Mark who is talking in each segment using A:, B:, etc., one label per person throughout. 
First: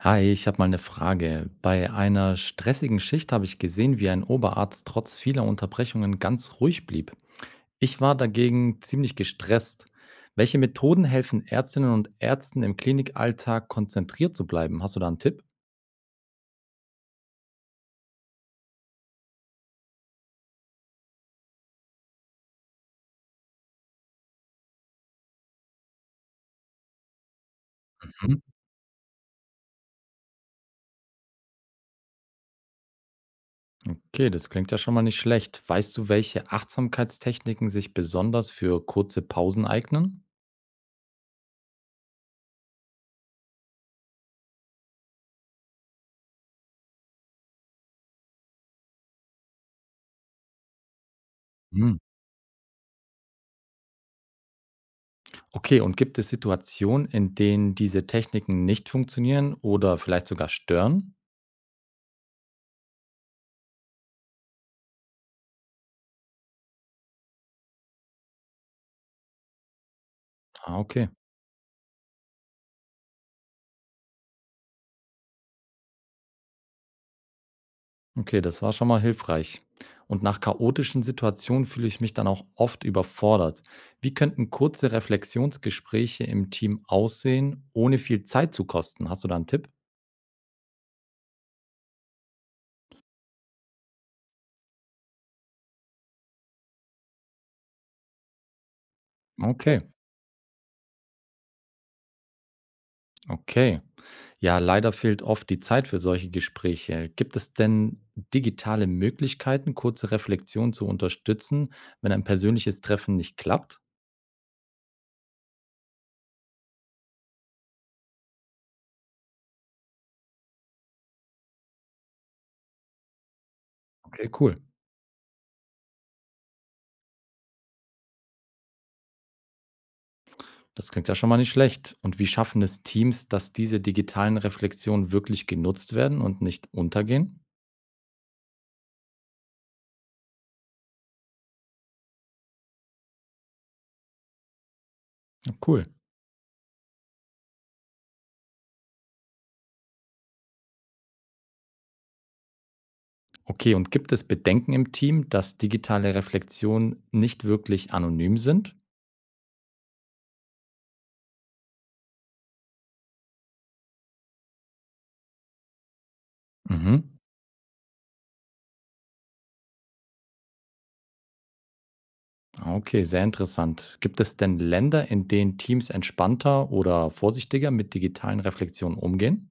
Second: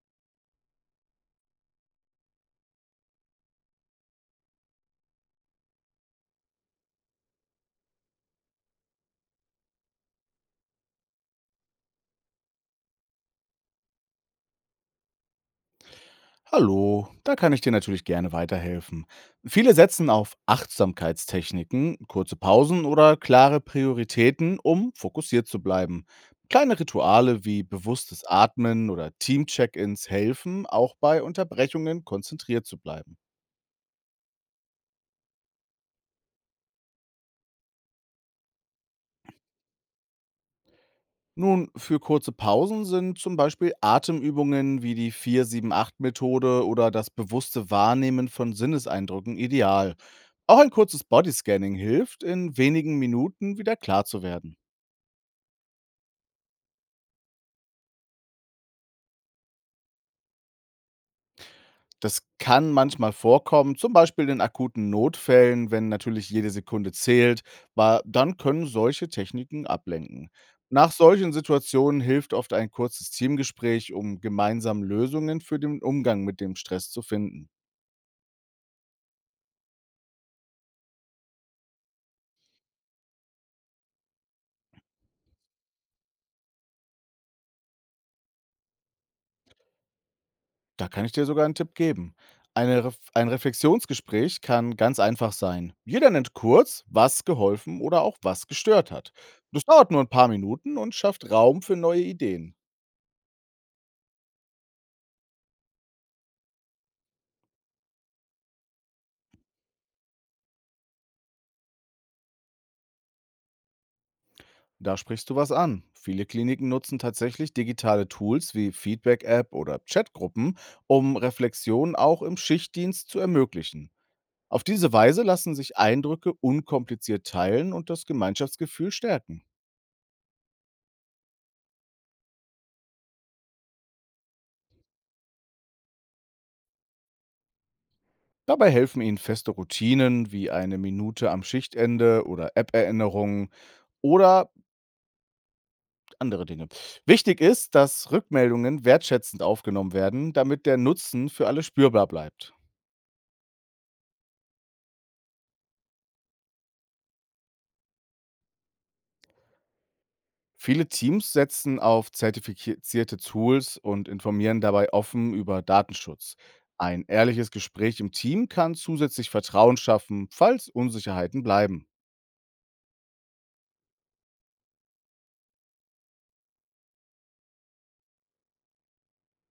A: Hi, ich habe mal eine Frage. Bei einer stressigen Schicht habe ich gesehen, wie ein Oberarzt trotz vieler Unterbrechungen ganz ruhig blieb. Ich war dagegen ziemlich gestresst. Welche Methoden helfen Ärztinnen und Ärzten im Klinikalltag konzentriert zu bleiben? Hast du da einen Tipp?
B: Hallo, da kann ich dir natürlich gerne weiterhelfen. Viele setzen auf Achtsamkeitstechniken, kurze Pausen oder klare Prioritäten, um fokussiert zu bleiben. Kleine Rituale wie bewusstes
A: Mhm.
B: Atmen oder Team-Check-ins helfen, auch bei Unterbrechungen konzentriert zu bleiben.
A: Okay, das klingt ja schon mal nicht schlecht. Weißt du, welche Achtsamkeitstechniken sich besonders für kurze Pausen eignen?
B: Nun, für kurze Pausen sind zum Beispiel Atemübungen wie die 4-7-8-Methode oder das bewusste Wahrnehmen von Sinneseindrücken ideal. Auch ein kurzes Bodyscanning
A: Mhm.
B: hilft, in wenigen Minuten wieder klar zu werden.
A: Okay, und gibt es Situationen, in denen diese Techniken nicht funktionieren oder vielleicht sogar stören?
B: Das kann manchmal vorkommen, zum Beispiel in akuten Notfällen, wenn natürlich jede Sekunde zählt, dann können solche Techniken ablenken.
A: Ah,
B: Nach
A: okay.
B: solchen Situationen hilft oft ein kurzes Teamgespräch, um gemeinsam Lösungen für den Umgang mit dem Stress zu finden.
A: Okay, das war schon mal hilfreich. Und nach chaotischen Situationen fühle ich mich dann auch oft überfordert. Wie könnten kurze Reflexionsgespräche im Team aussehen, ohne viel Zeit zu kosten? Hast du da einen Tipp?
B: Da kann ich dir sogar einen Tipp geben. Ein Reflexionsgespräch kann ganz einfach sein. Jeder nennt kurz, was geholfen oder auch was gestört hat. Das
A: Okay,
B: dauert nur ein paar Minuten und schafft Raum für neue Ideen.
A: okay. Ja, leider fehlt oft die Zeit für solche Gespräche. Gibt es denn digitale Möglichkeiten, kurze Reflexionen zu unterstützen, wenn ein persönliches Treffen nicht klappt?
B: Da sprichst du was an. Viele Kliniken nutzen tatsächlich digitale Tools wie Feedback-App oder Chatgruppen, um Reflexionen auch im Schichtdienst zu ermöglichen.
A: Okay, cool.
B: Auf diese Weise lassen sich Eindrücke unkompliziert teilen und das Gemeinschaftsgefühl stärken.
A: Das klingt ja schon mal nicht schlecht. Und wie schaffen es Teams, dass diese digitalen Reflexionen wirklich genutzt werden und nicht untergehen?
B: Dabei helfen Ihnen feste Routinen wie eine Minute am Schichtende oder App-Erinnerungen oder
A: Ja, cool.
B: andere Dinge. Wichtig ist, dass Rückmeldungen wertschätzend aufgenommen werden, damit der Nutzen für alle spürbar bleibt.
A: Okay, und gibt es Bedenken im Team, dass digitale Reflexionen nicht wirklich anonym sind?
B: Viele Teams setzen auf zertifizierte Tools und informieren dabei offen über Datenschutz.
A: Mhm.
B: Ein ehrliches Gespräch im Team kann zusätzlich Vertrauen schaffen, falls Unsicherheiten bleiben.
A: Ah, okay, sehr interessant. Gibt es denn Länder, in denen Teams entspannter oder vorsichtiger mit digitalen Reflexionen umgehen?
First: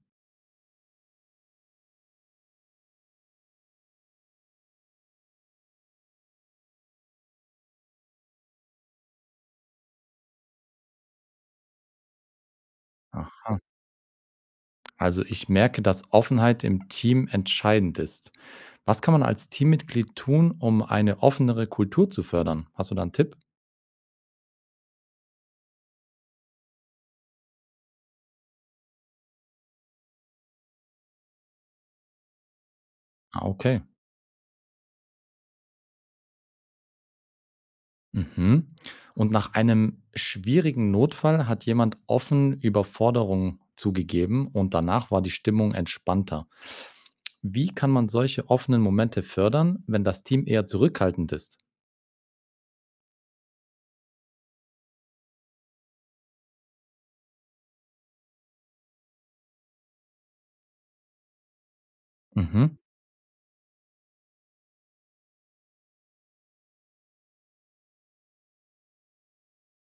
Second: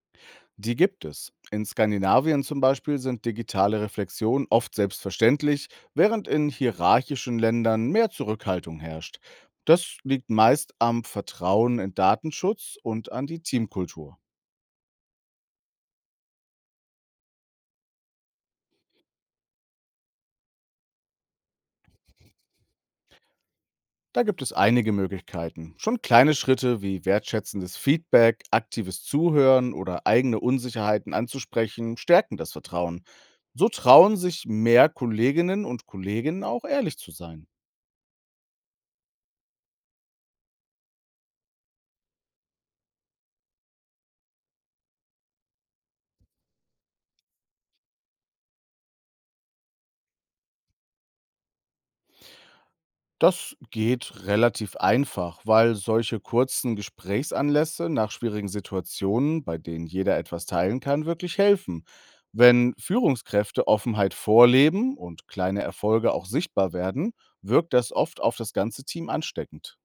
B: Die gibt es. In Skandinavien zum Beispiel sind digitale Reflexionen oft selbstverständlich, während in hierarchischen Ländern mehr Zurückhaltung herrscht. Das liegt meist am Vertrauen in Datenschutz und an die
A: Aha.
B: Teamkultur.
A: Also ich merke, dass Offenheit im Team entscheidend ist. Was kann man als Teammitglied tun, um eine offenere Kultur zu fördern? Hast du da einen Tipp?
B: Da gibt es einige Möglichkeiten. Schon kleine Schritte wie wertschätzendes Feedback, aktives Zuhören oder eigene Unsicherheiten anzusprechen, stärken das Vertrauen.
A: Ah,
B: So
A: okay.
B: trauen sich mehr Kolleginnen und Kollegen auch ehrlich zu sein.
A: Mhm. Und nach einem schwierigen Notfall hat jemand offen Überforderung zugegeben und danach war die Stimmung entspannter. Wie kann man solche offenen Momente fördern, wenn das Team eher zurückhaltend ist?
B: Das geht relativ einfach, weil solche kurzen Gesprächsanlässe nach schwierigen Situationen, bei denen jeder etwas teilen kann, wirklich helfen. Wenn
A: Mhm.
B: Führungskräfte Offenheit vorleben und kleine Erfolge auch sichtbar werden, wirkt das oft auf das ganze Team ansteckend.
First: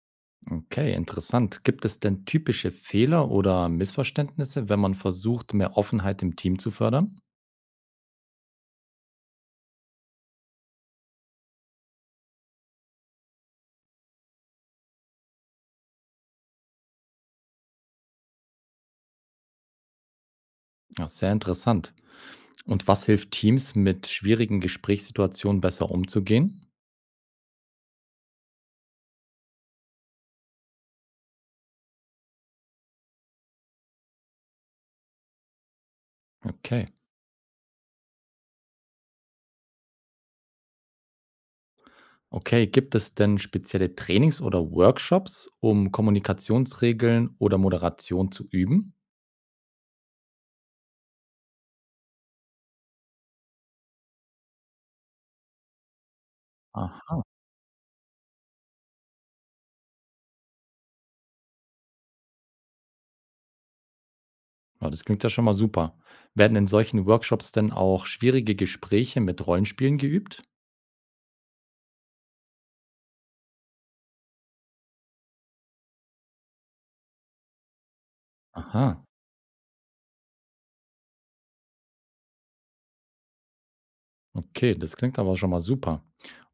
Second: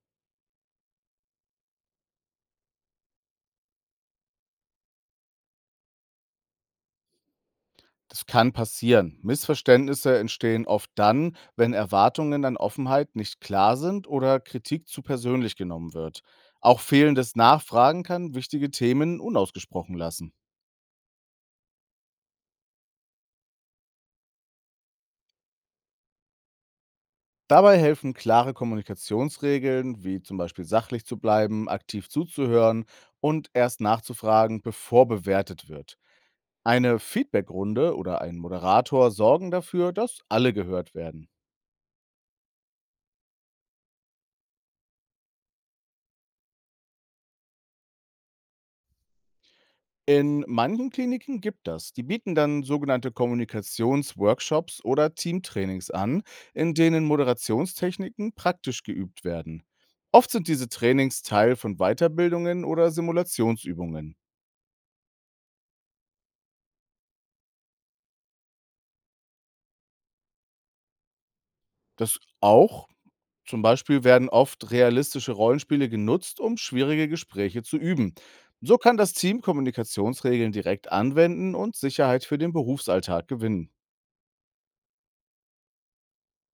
A: Okay, interessant. Gibt es denn typische Fehler oder Missverständnisse, wenn man versucht, mehr Offenheit im Team zu fördern?
B: Das kann passieren. Missverständnisse entstehen oft dann, wenn Erwartungen an Offenheit nicht klar sind oder Kritik zu persönlich genommen wird. Auch fehlendes Nachfragen kann wichtige Themen unausgesprochen lassen.
A: Ja, sehr interessant. Und was hilft Teams, mit schwierigen Gesprächssituationen besser umzugehen?
B: Dabei helfen klare Kommunikationsregeln, wie zum Beispiel sachlich zu bleiben, aktiv zuzuhören und erst nachzufragen, bevor bewertet wird.
A: Okay.
B: Eine Feedbackrunde oder ein Moderator sorgen dafür, dass alle gehört werden.
A: Okay, gibt es denn spezielle Trainings oder Workshops, um Kommunikationsregeln oder Moderation zu üben?
B: In manchen Kliniken gibt das. Die bieten dann sogenannte Kommunikationsworkshops oder Teamtrainings an, in denen
A: Aha.
B: Moderationstechniken praktisch geübt werden. Oft sind diese Trainings Teil von Weiterbildungen oder Simulationsübungen.
A: Ja, das klingt ja schon mal super. Werden in solchen Workshops denn auch schwierige Gespräche mit Rollenspielen geübt?
B: Das auch. Zum Beispiel werden oft realistische Rollenspiele genutzt, um schwierige Gespräche zu üben. So kann
A: Aha.
B: das Team Kommunikationsregeln direkt anwenden und Sicherheit für den Berufsalltag gewinnen.
A: Okay, das klingt aber schon mal super.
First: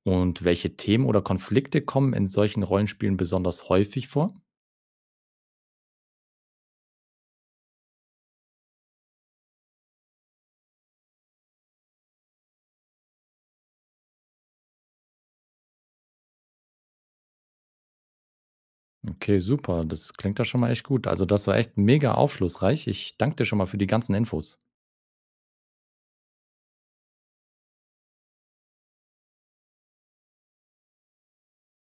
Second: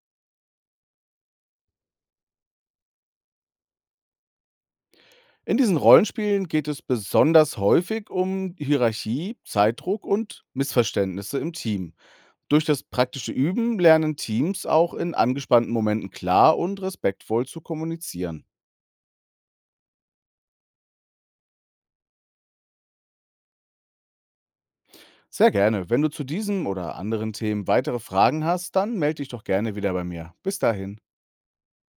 A: Und welche Themen oder Konflikte kommen in solchen Rollenspielen besonders häufig vor?
B: In diesen Rollenspielen geht es besonders häufig um Hierarchie, Zeitdruck und Missverständnisse im Team. Durch das praktische Üben lernen Teams auch in angespannten Momenten klar und respektvoll zu kommunizieren.
A: Okay, super. Das klingt ja schon mal echt gut. Also, das war echt mega aufschlussreich. Ich danke dir schon mal für die ganzen Infos.
B: Sehr gerne. Wenn du zu diesem oder anderen Themen weitere Fragen hast, dann melde dich doch gerne wieder bei mir. Bis dahin.